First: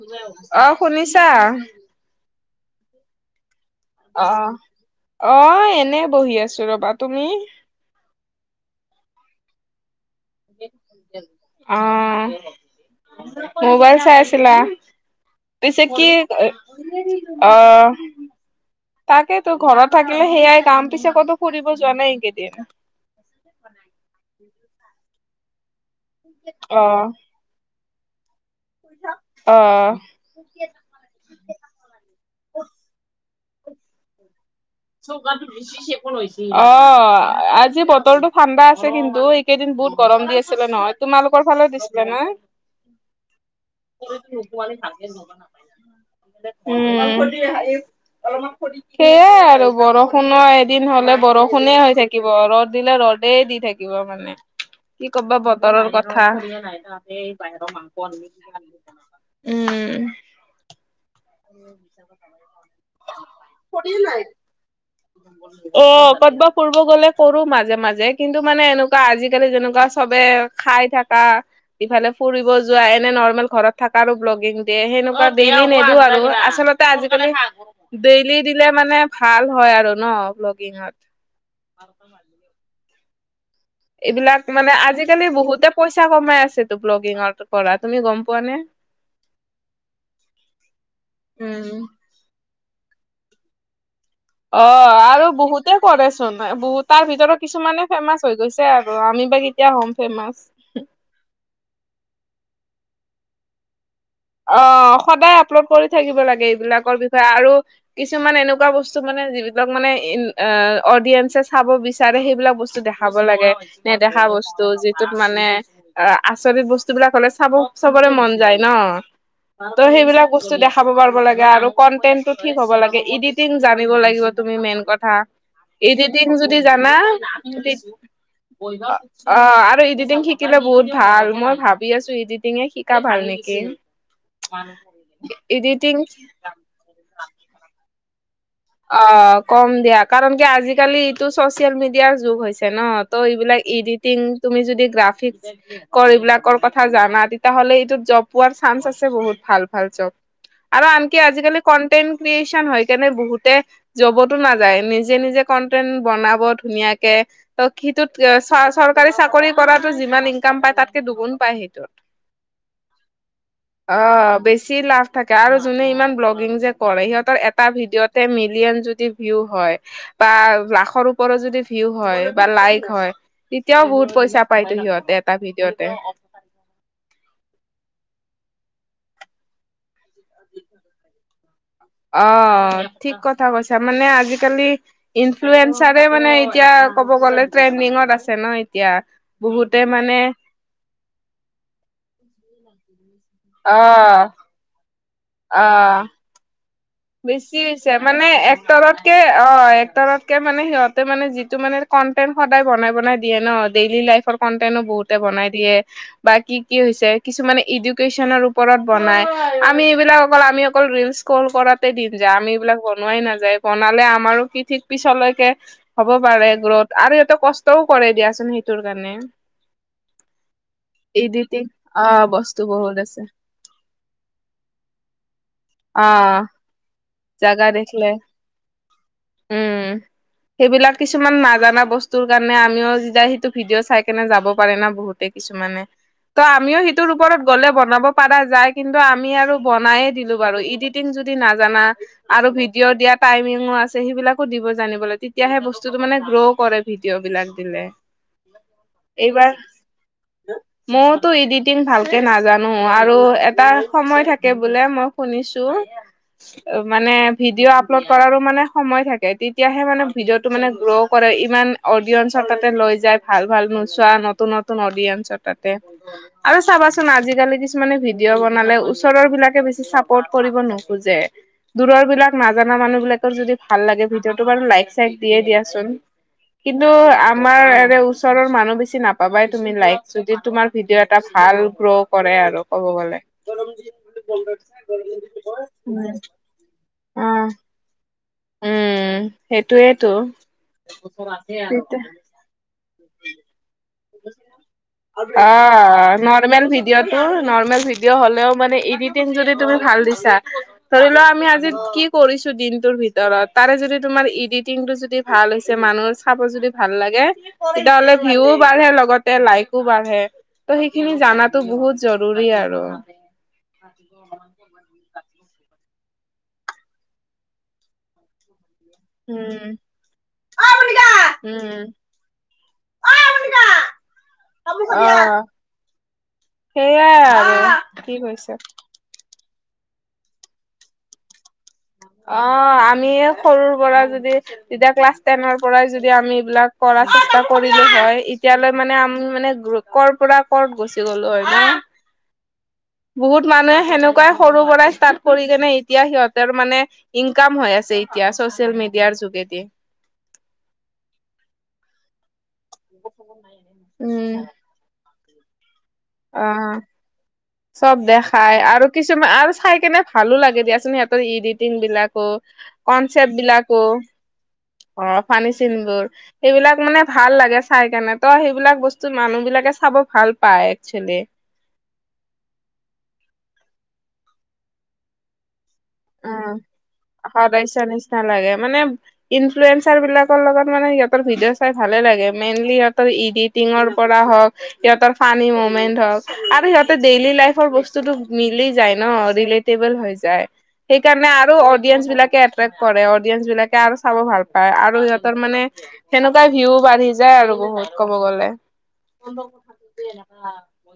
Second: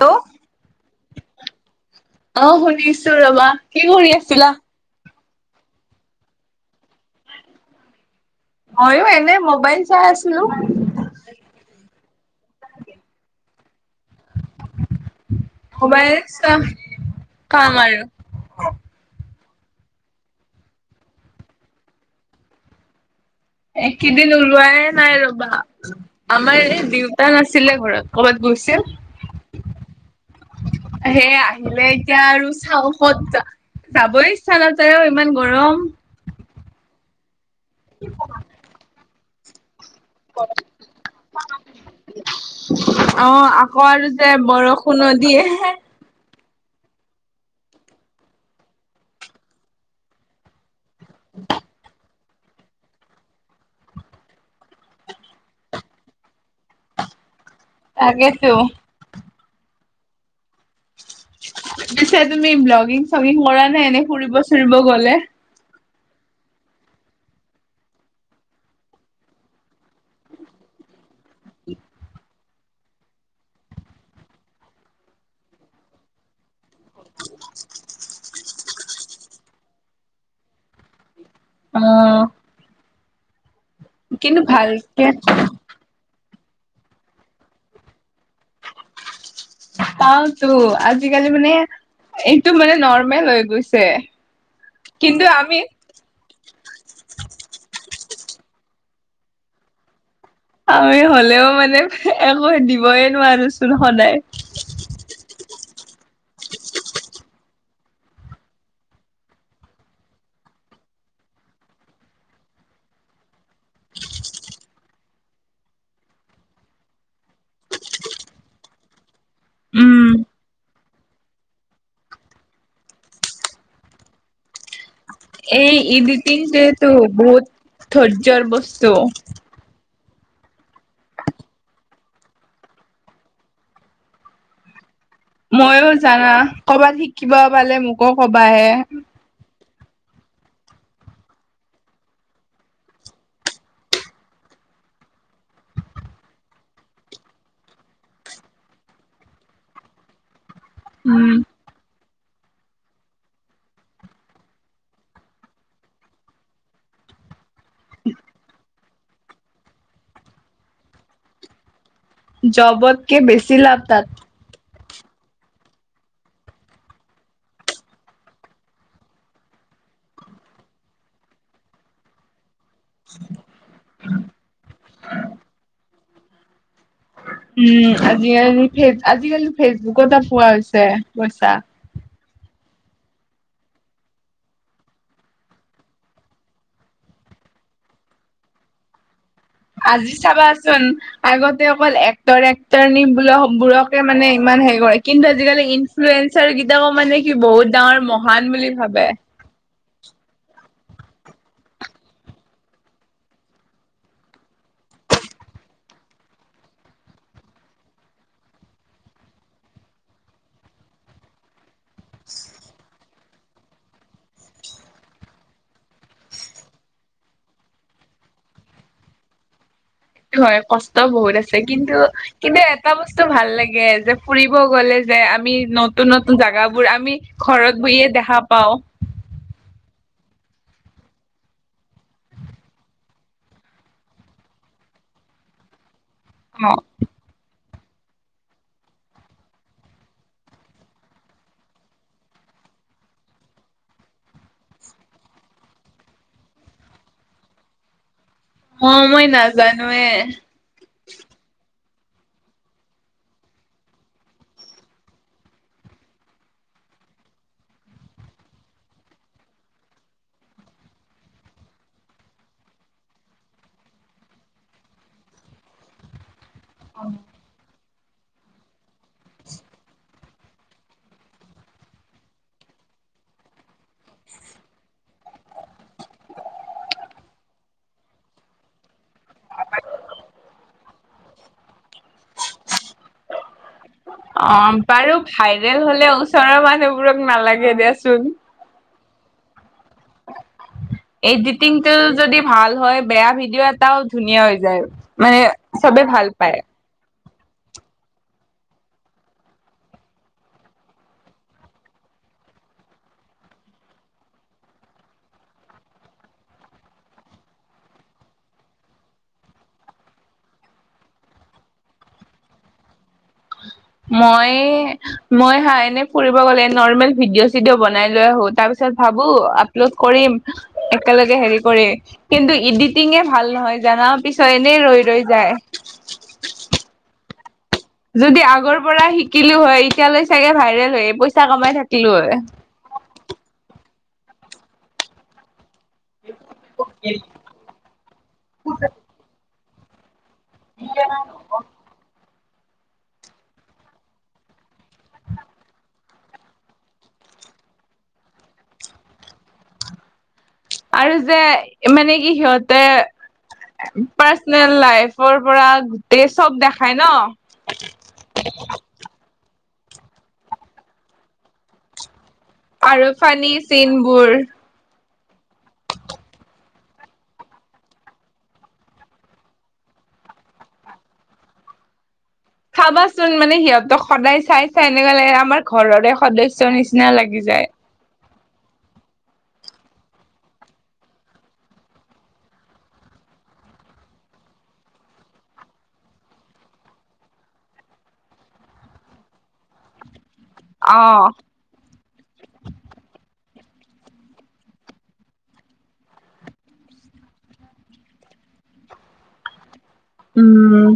Hello অ শুনিছা অ শুনিছো ৰবা কি কৰি অ আছিলা? অ এনে বহি আছো ৰবা তুমি মইয়ো এনে ম'বাইল চাই আছো অ ম'বাইল চাই আছিলা পিছে কি মোবাইল চোৱা অ কাম আৰু তাকে তো ঘৰত থাকিলে সেয়াই কাম পিছে ক'তো ফুৰিব যোৱা নাই এইকেইদিন একেইদিন ওলোৱাই নাই ৰবা আমাৰ অ এই দেউতা নাছিলে ঘৰত ক'বাত গৈছে অ সেই আহিলে এতিয়া আৰু চাওঁ ক'ত চাবই ইচ্ছা নাযাই অ চৌকাটো ভিজি চেপৰ হৈছি অ আজি বতৰটো ঠাণ্ডা আছে কিন্তু কেইদিন বহুত গৰম দি আছিলে ন তোমালোকৰ ফালে দিছিলে নহয় অ আকৌ আৰু যে বৰষুণো দিয়ে উম সেয়াই আৰু বৰষুণো এদিন হলে বৰষুণে হৈ থাকিব ৰ'দ দিলে ৰ'দেই দি থাকিব মানে কি কবা বতৰৰ কথা মানে বাহিৰৰ মাংস তাকেতো আছে উম পিছে তুমি ব্লগিং চগিং কৰা নে এনে ফুৰিব চুৰিব গলে অ ক'তবা ফুৰিব গ'লে কৰো মাজে মাজে কিন্তু মানে এনেকুৱা আজিকালি যেনেকুৱা চবে খাই থাকা ইফালে ফুৰিব যোৱা এনে নৰ্মেল ঘৰত থাকাৰো ব্লগিং দিয়ে সেনেকুৱা দেইলি নিদো আৰু আচলতে ত' আজিকালি ডেইলি দিলে মানে ভাল হয় আৰু ন ব্লগিঙত অ এইবিলাক কিন্তু মানে ভালকে আজিকালি বহুতে পইচা কমাই আছেটো ব্লগিঙৰ পৰা তুমি গম পোৱা নে পাওঁতো আজিকালি মানে এইটো মানে নৰ্মেল হৈ গৈছে অ কিন্তু আৰু আমি বহুতে কৰেচোন বহু তাৰ ভিতৰত কিছুমানে ফেমাচ হৈ গৈছে আৰু আমি বা কেতিয়া হম ফেমাচ আমি হলেও মানে একো দিবই নোৱাৰোচোন সদায় অ সদায় আপলোড কৰি থাকিব লাগে এইবিলাকৰ বিষয়ে আৰু কিছুমান এনেকুৱা বস্তু মানে যিবিলাক মানে অডিয়েঞ্চে চাব বিচাৰে সেইবিলাক বস্তু দেখা খাব লাগে নেদেখা বস্তু যিটোত মানে অ আচৰিত বস্তু বিলাক হলে চাব চবৰে মন যায় ন ত' উম সেইবিলাক বস্তু বস্তু দেখাব পাৰিব লাগে আৰু কন্টেটো ঠিক হ'ব লাগে, ইডিটিং জানিব লাগিব তুমি মেইন কথা। এই ইডিটিং যদি এডিটিংটোতো জানা বহুত ইডি, ধৈৰ্য্যৰ বস্তু অ' আৰু এডিটিং শি শিকিলে বহুত ভাল, মই ভাবি আছোঁ ইডিটিঙে শিকা ভাল নেকি। [unintelligible] মইয়ো ইডিটিং জানা ক'ৰবাত শিকিব পালে মোকো কবাহে। অঁ, কম দিয়া কাৰণ কি আজিকালি এইটো চচিয়েল মিডিয়াৰ যুগ হৈছে ন' ত' এইবিলাক ইডিট তিং তুমি যদি গ্ৰাফিক্ কৰ এইবিলাকৰ কথা জানা তেতিয়া হ'লে এইটোত জব পোৱাৰ চান্স আছে বহুত ভাল ভাল জব। আৰু আনকি উম আজিকালি কণ্টেত ক্ৰিয়েচন হয়কেনে বহুত- তে জবতো নাযায়, নিজে-নিজে কন্টেন বনাব ধুনীয়াকে। ত' সিটোত চ-চৰকাৰী চাকৰি কৰাতো যিমান ইনকাম পায় তাতকে দুগুণ পায় সেইটোত। জবতকে বেছি লাভ তাত অহ' বেছি লাভ- থাকে আৰু যোনে ইমান ব্লগিং যে কৰে সিহঁতৰ এটা ভিডিঅ'তে মিলিয়ন যদি ভিউ হয়- বা লাখৰ ওপৰত যদি ভিউ হয় বা লাইক হয়- তেতিয়াও বহুত পইচা পাইতো সিহঁতে এটা ভিডিঅ'তে। উমঁ, আজিকালি ফেচ আজিকালি ফেচবুকৰ পৰা পোৱা হৈছে পইচা। অঁ, ঠিক কথা কৈছা মানে আজিকালি- ইনফ্লুৱেঞ্চাৰে মানে এতিয়া ক'ব গ'লে ট্ৰেণ্ডিঙত আছে ন' এতিয়া। বহুতে আজি মানে চাবাচোন আগতে অকল এক্টৰ-এক্টৰনি বো অ বোৰকে মানে ইমান হেৰি কৰে। কিন্তু আজিকালি ইন্ঞ্চ অ ইনফ্লুৱেঞ্চাৰ কিতাকো মানে কি বহুত ডাঙৰ মহান বুলি ভাবে। অঁ, এক্টৰতকে মানে সিহঁতে মানে যিটো মানে কণ্টেণ্ট সদায় বনাই বনাই দিয়ে ন' ডেইলি লাইফৰ কণ্টেনো বহুতে বনাই দিয়ে। বা কি কি হৈছে। কিছুমানে এডুকেশ্যনৰ ওপৰত বনাই, আমি এইবিলাক অকল আমি অকল ৰিলচ কল কৰাতে দিন যায়। আমি এইবিলাক বনোৱাই নাযায় বনালে আমাৰো কি ঠিক পিছলৈকে হ'ব পাৰে গ্ৰথ আৰু সিহঁতে কষ্টও কৰে দিয়াচোন সেইটোৰ কাৰণে। এইটো হয়, কষ্ট বহুত আছে এডিটিং কিন্তু অ কিন্তু বস্তু এটা বহুত আছে বস্তু ভাল লাগে যে - ফুৰিব গ'লে যে আমি অ নতুন-নতুন জাগাবোৰ আমি ঘৰত বহিয়ে দেখা পাওঁ। উমঁ। সেইবিলাক কিছুমান নাজানা বস্তুৰ কাৰণে আমিও যেতিয়া সেইটো ভিডিঅ' চাই কেনে যাব পাৰে না বহুতে- কিছুমানে, ত' অ আমিও সিটোৰ ওপৰত গ'লে বনাব পাৰা যায় কিন্তু আমি আৰু বনাই দিলো- বাৰু ইডিটিং যদি নাজানা- আৰু ভিডিঅ' দিয়া টাইমিং আছে সেইবিলাকো দিব জানিব লাগিব। তেতিয়াসে বস্তুটো মানে গ্ৰ' কৰে। ভিডিঅ' বিলাক দিলে। অঁ' মই নাজানোয়ে। মইতো এডিটিং ভালকে নাজানো আৰু এটা সময় থাকে বোলে মই শুনিছো। মানে ভিডিঅ' আপলোড কৰাৰো মানে সময় থাকে, তেতিয়াহে মানে ভিডিঅ'টো মানে গ্ৰ কৰে, ইমান অডিয়েন্ঞ্চৰ তাতে লৈ যায় ভাল ভাল নোচোৱা নতুন-নতুন অডিয়েঞ্চৰ তাতে। [unintelligible] আৰু চাবাচোন আজিকালি কিছুমানে ভিডিঅ' বনালে ওচৰৰ বিলাকে বেছি চা পৰ্ট কৰিব নোখোজে। দূৰৰ বিলাক নাজানা মানুহ বিলাকৰ যদি ভাল লাগে ভিডিঅ'টো বাৰু লাইক চাইক দিয়ে দিয়াচোন। কিন্তু আমাৰ এৰে ওচৰৰ মানুহ বেছি নাপাবাই তুমি লাইক যদি তোমাৰ- ভিডিঅ' এটা ভাল গ্ৰ' কৰে আৰু ক'ব গ'লে। অ বাৰু ভাইৰেল হলে ওচৰৰ মানুহবোৰক অ নালাগে দিয়াচোন। উম সেইটোয়েতো। এডিটিং টো যদি অ' ভাল হয় বেয়া ভিডিঅ' এটা। অ চবে ভাল পায়। নৰ্মেল ভিডিঅ'টো নৰ্মেল ভিডিঅ' হ'লেও মানে এডিটিং যদি তুমি ভাল দিছা ধৰি লোৱা আমি আজি কি কৰিছো দিনটোৰ ভিতৰত তাৰে যদি তোমাৰ এডিটিং টো যদি। ভাল হৈছে মানুহ চাব যদি ভাল লাগে তেতিয়াহ'লে ভিউ। বাঢ়ে লগতে লাইকো বাঢ়ে ত সেইখিনি জানাতো বহুত জৰুৰী আৰু। মই মই হা এনেই ফুৰিব গ'লে নৰ্মেল ভিডি চিডিঅ' বনাই লৈ আহো তাৰ পিছত তাৰ পাছত ভাবো উম উম আপলোড কৰিম একেলগে হেৰি কৰি কিন্তু এডিটিংয়ে ভাল নহয় জানা পিছত এনেই ৰৈ অ' ৰৈ যায়। সেইয়াই আৰু। কি যদি কৈছে আগৰ পৰা শিকিলো হয় এতিয়ালৈ চাগে ভাইৰেল হয় পইচা কমাই থাকিলো হয়। অ আমি সৰু পৰা যদি যেতিয়া ক্লাছ টেনৰ পৰাই যদি। আমি এইবিলাক কৰা চেষ্টা কৰিলো হয় এতিয়ালৈ মানে আমি মানে গ্ৰুপ কৰ' পৰা ক'ত গুচি গ'লো হয় ন। বহুত মানুহে সেনেকুৱাই সৰু পৰাই ষ্টাৰ্ট কৰি কেনে এতিয়া সিহঁতৰ মানে ইনকাম হৈ আছে এতিয়া চচিয়েল মিডিয়াৰ যোগেদি। আৰু যে মানে কি সিহঁতে পাৰ্চনেল। লাইফৰ পৰা গোটেই অ চব দেখাই চব দেখাই ন। আৰু কিছুমান আৰু চাই কেনে ভালো লাগে দিয়াচোন সিহঁতৰ এডিটিং বিলাকো আৰু কনচেপ্ট ফানী বিলাকো চিনবোৰ অ ফানি চিনবোৰ। সেইবিলাক মানে ভাল লাগে চাই কাৰনে ত সেইবিলাক বস্তু মানুহ বিলাকে চাব ভাল পায়। [unintelligible] চাবাচোন মানে সিহঁতক সদায় চাই চাই এনেকুৱা লাগে আমাৰ ঘৰৰে সদস্যৰ নিচিনা লাগি যায়। নালাগে মানে ইনফ্লুৱেঞ্চাৰ বিলাক লগত মানে সিহতৰ ভিডিঅ' চাই ভালে লাগে মেইনলি সিহতৰ ইডিট টিঙৰ পৰা হওক সিহঁতৰ ফানি মমেন্ট হওক আৰু সিহঁতে ডেইলি লাইফৰ বস্তুটো মিলি যায় ন হৈ যায় সেইকাৰণে অ'। আৰু অডিয়েন্স বিলাকে এটা। কৰে অডিয়েঞ্চ বিলাকে আৰু চাব ভাল পায় আৰু সিহঁতৰ মানে সেনেকুৱা ভিউ বাঢ়ি যায় আৰু বহুত ক'ব গলে। উম।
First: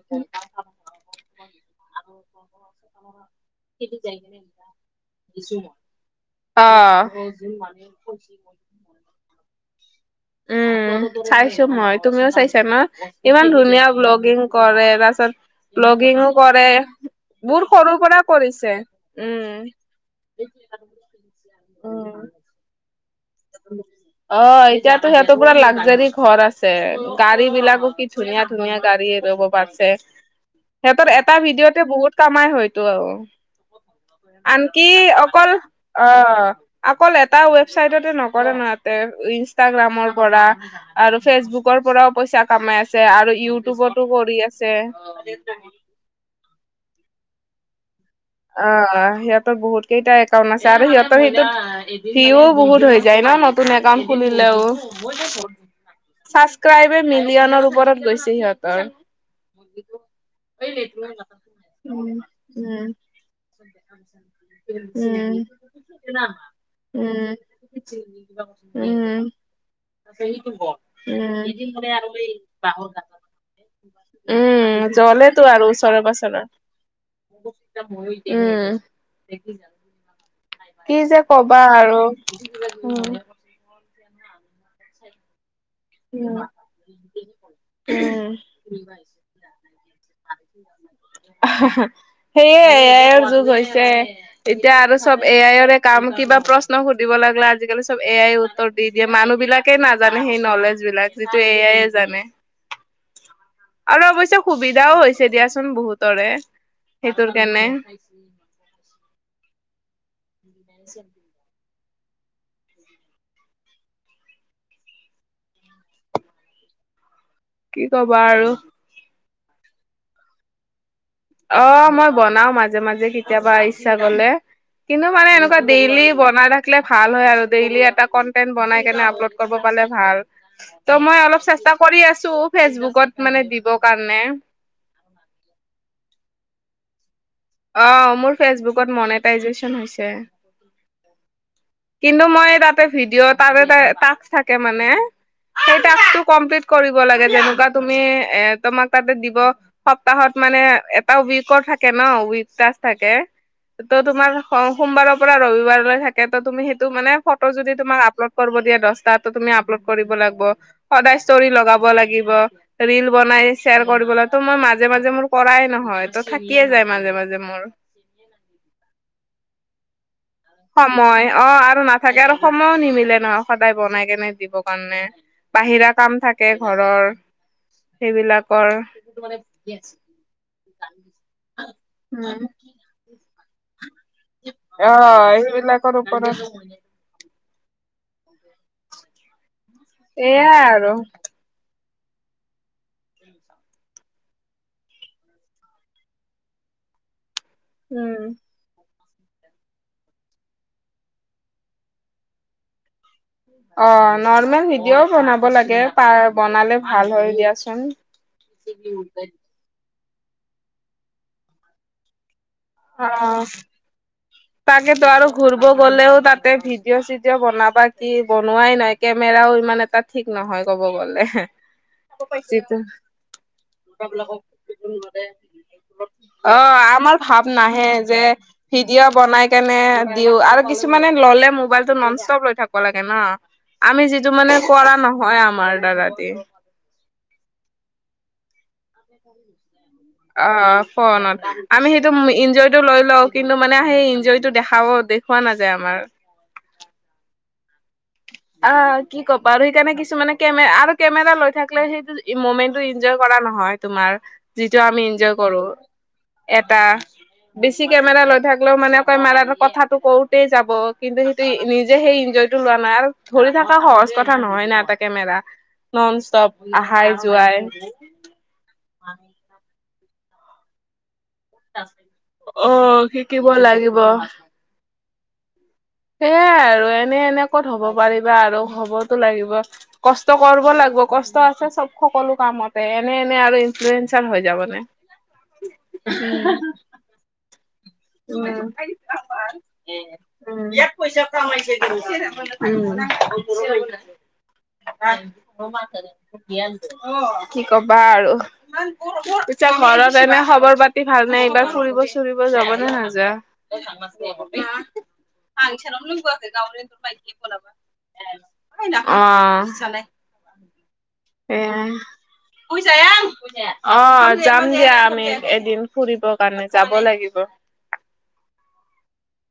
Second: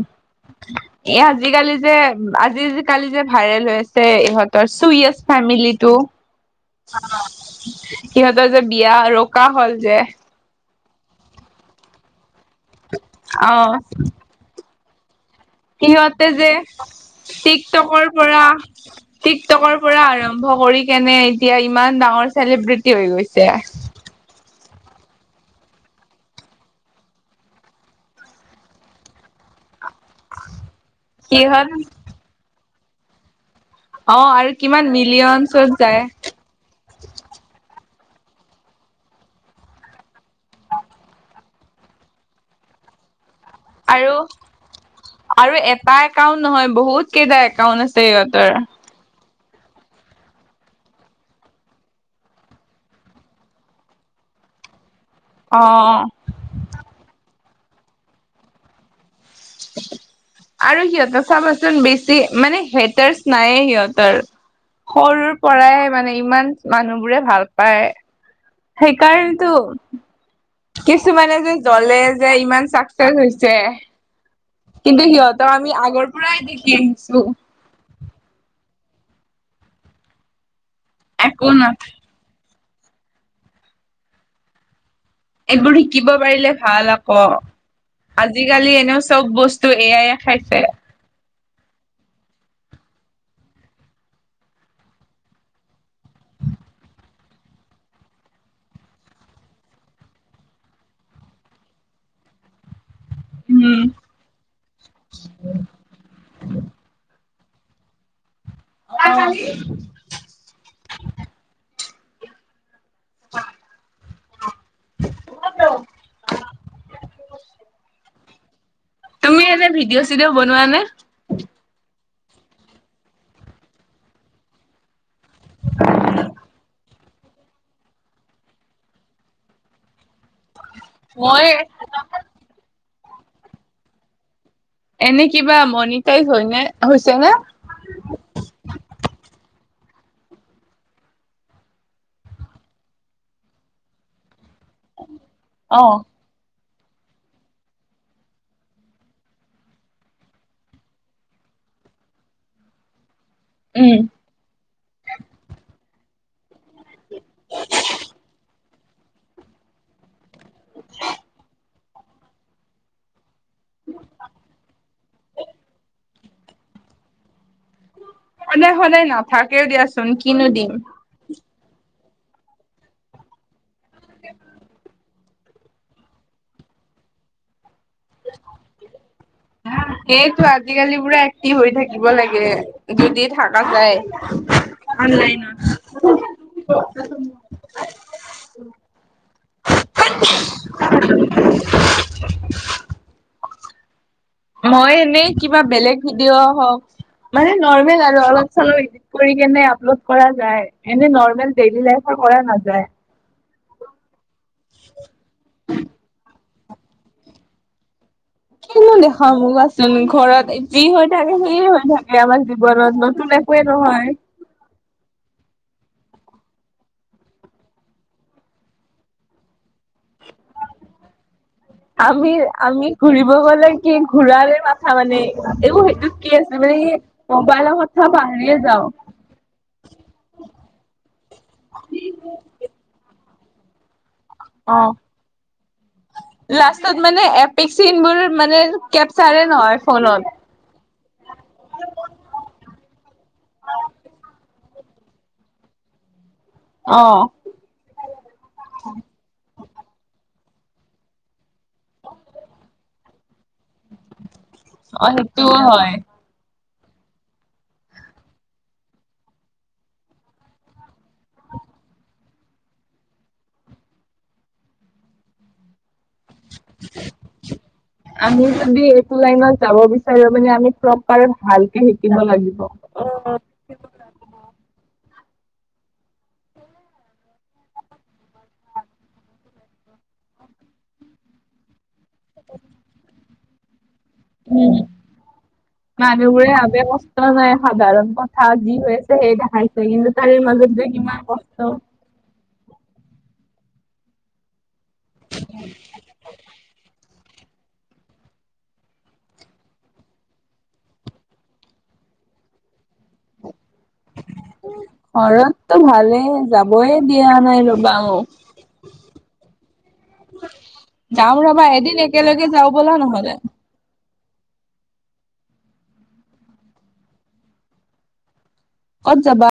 এ আজিকালি যে আজিকালি যে ভাইৰেল হৈ আছে ইহঁতৰ চুয়ছ ফেমিলিটো। অ। সিহঁতৰ যে বিয়া ৰকা হ'ল যে। উম চাইছো মই তুমিও চাইছা ন ইমান অ' ধুনীয়া ব্লগিং কৰে তাৰপাছত সিহঁতে যে। বহুত সৰুৰ টিকটকৰ পৰা কৰিছে উম। টিকটকৰ পৰা আৰম্ভ কৰি কেনে এতিয়া ইমান উম, ডাঙৰ চেলিব্ৰিটি হৈ গৈছে। অ এতিয়াতো সিহঁতৰ পুৰা লাকজাৰী ঘৰ আছে গাড়ী বিলাকো কি ধুনীয়া ধুনীয়া গাড়ীয়ে ৰ'ব পাৰছে। উ [inaudible] সিহঁতৰ এটা ভিডিঅতে বহুত কামাই হয়তো আৰু অ' আৰু কিমান আনকি অকল মিলিয়নছত যায় আহ অকল এটা ৱেবচাইটত, নকৰে নো ইহতে ইনষ্টাগ্ৰামৰ পৰা, আৰু ফেচবুকৰ পৰাও পইচা কামাই আছে আৰু ইউটিব ইউটিউবটো আৰু কৰি আছে। আৰু এটা একাউণ্ট নহয় বহুত কেইটা একাউন্ট আছে সিহঁতৰ, অ সিহঁতৰ বহুত কেইটা একাউণ্ট আছে আৰু সিহঁতৰ সেইটো, ভিউ বহুত হৈ যায় ন নতুন একাউণ্ট খুলিলেও। অ ছাবস্ক্ৰাইবাৰ মিলিয়নৰ ওপৰত গৈছে সিহঁতৰ। আৰু সিহঁত চাবাচোন উম, বেছি মানে উম। হেটাৰ, নায়ে সিহঁত আৰু উম, সৰুৰ পৰাই মানে ইমান মানুহ উম, বোৰে ভাল পায়। [inaudible] সেইকাৰণেটো। সেইটো ক কিছুমানে যে জ্বলে যে ইমান ছাবস্ক্ৰাইব হৈছে, উম, কিন্তু জ্বলেতো সিহঁতৰ আৰু আমি ওচৰে আগৰ পাজৰে। পৰাই দেখি আহিছো। উম, কি যে একো কবা না আৰু উম, এইবোৰে শিকিব উম, পাৰিলে ভাল আকৌ উম। আজিকালি এনেও চব বস্তু এ আই খাইছে। হা হা সেয়ে এ আই ৰ যুগ হৈছে এতিয়া আৰু চব এ আইৰে কাম কিবা প্ৰশ্ন সুধিব লাগিলা আজিকালি চব এ আই দি দিয়ে মানুহ বিলাকে নাজানে সেই নলেজ বিলাক যিটো এ আই জানে। উম আৰু অৱশ্যে সুবিধাও হৈছে দিয়াচোন বহুতৰে সেইটোৰ কাৰণে। অহ [inaudible] [inaudible] কি কবা আৰু। তুমি এনে ভিডিঅ, চিডিঅ বনোৱা নে। অ, মই বনাও মাজে, মাজে কেতিয়াবা ইচ্ছা গলে। কিন্তু মানে এনেকুৱা ডেইলি বনাই থাকিলে ভাল হয় আৰু ডেইলি এটা কনটেন্ট বনাই কিনে আপলোড কৰিব পালে ভাল। ত মই অলপ চেষ্টা কৰি আছো ফেচবুকত মানে দিব কাৰণে। এনে কিবা মনিটাইজ হয়, নে, হৈছে, নে। অ, মোৰ ফেচবুকত মনেটাইজেচন হৈছে। কিন্তু মই তাতে ভিডিঅ তাতে টাস্ক থাকে মানে সেই অ', টাস্কটো কমপ্লিট কৰিব লাগে যেনেকুৱা তুমি এ তোমাক তাতে দিব, সপ্তাহত মানে এটা উইকৰ থাকে ন উইক তাস্ক থাকে ত উম। তোমাৰ সোমবাৰৰ পৰা ৰবিবাৰলৈ থাকে ত তুমি সেই ত মানে ফটো যদি তোমাক আপলোড কৰিব দিয়া দহটাতো তুমি আপলোড কৰিব লাগ সদায় স্তৰী লগাব লাগিব। ৰিল বনাই শ্বেয়াৰ কৰিবলাগে তো মই মাজে মাজে মোৰ কৰাই নহয় ত থাকিয়ে যায় মাজে মাজে। মোৰ, সদাই সদাই নাথাকেও দিয়াচোন কিনো দিম। মই অ, আৰু নাথাকে আৰু সময়ো নিমিলে নহ সদায় বনাই কেনে দিব কাৰ্ণে। বাহিৰা কাম থাকে ঘৰৰ, সেইবিলাকৰ সেয়েটো আজিকালি পুৰা এক্টিভ হৈ থাকিব উম লাগে, যদি থাকা যায়। অ সেইবিলাকৰ ওপৰত অনলাইনত। এয়া আৰু। [inaudible] মই এনেই কিবা বেলেগ ভিডিঅ' হওঁক মানে নৰ্মেল উম আৰু অলপ [unintelligible] কৰি কেনে আপল'ড কৰা যায়, এনে নৰ্মেল ডেইলি লাইফৰ কৰা নাযায়। অ, নৰ্মেল ভিডিঅ'ও বনাব লাগে পাৰ বনালে ভাল হয় দিয়াচোন। কিনো দেখাম কোৱাচোন ঘৰত যি হৈ থাকে, সেইয়ে হৈ থাকে আমাৰ জীৱনত অ নতুন একোৱেই নহয়। তাকেতো আৰু ঘুৰ্ব গ'লেও তাতে ভিডিঅ -চিডিঅ বনাবা কি, বনোৱাই নাই। কেমেৰাও ইমান এটা ঠিক নহয় ক'ব গ'লে। আমি, যিটো আমি ঘুৰিব গলে কি ঘূৰাৰে মাথা মানে এইবোৰ সেইটো অ, আমাৰ ভাৱ নাহে যে পাহৰিয়ে যাওঁ ভিডিঅ বনাই কেনে দিও আৰু কিছুমানে ল'লে মোবাইলটো নন ষ্টপ লৈ থাক্ব লাগে ন। আমি যিটো মানে অ কৰা নহয় আমাৰ দ্বাৰা দি। পিছত মানে এপিক চিন বোৰ মানে কেপচাৰে নহয় ফোনত। অ, ফ'নত। আমি সেইটো ইঞ্জই টো লৈ লওঁ কিন্তু মানে সেই ইঞ্জই টো দেখাব দে খোৱা নাযায় আমাৰ। অ'। অ, কি ক'বা আৰু সেইকাৰণে কিছু মানে কেমে আৰু কেমেৰা লৈ থাক্লে সেইটো মমেন্টটো ইন্জয় কৰা নহয় তোমাৰ যিটো আমি অ ইন্জয় সেইটোও কৰো। হয় এটা বেছি কেমেৰা লৈ থাক্লেও মানে কেমাৰাৰ কথাটো কওঁতেই যাব, কিন্তু সেই ত নিজে সেই ইঞ্জয়টো লোৱা নাই আৰু ধৰি থকা সহজ কথা নহয় না এটা কেমেৰা, নন ষ্টপ আহাই- যোৱাই। আমি যদি এইটো লাইনত যাব বিচাৰো মানে আমি প্ৰপ অ, শিকিব লাগিব। সেয়াই আৰু এনে-এনে ক'ত হ'ব পাৰিবা আৰু হ'বতো লাগিব। কষ্ট কৰ্ব লাগিব, কষ্ট আছে চব সকলো কামতে এনে-এনে আৰু ইনফ্লুয়েঞ্জাৰ হৈ যাব উম নে? মানুহবোৰে উম। [unintelligible] সাধাৰণ কথা উম। যি হৈ আছে সেই দেখাইছে কিন্তু তাৰে মাজত যে কিমান কষ্ট। উম [unintelligible] কি ক'বা আৰু পিছে ঘৰত এনে খবৰ পাতি ভাল নে এইবাৰ ফুৰিব চুৰিব যাব নে নাযা? ঘৰততো ভালেই যাবয়ে দিয়া নাই ৰ'বা মোক। অ। যাম এ, ৰবা এদিন একেলগে যাওঁ শুই যা ব'লা এ নহ'লে [unintelligible] অ যাম দিয়া আমি এদিন ফুৰিব কাৰণে, যাব লাগিব। ক'ত যাবা?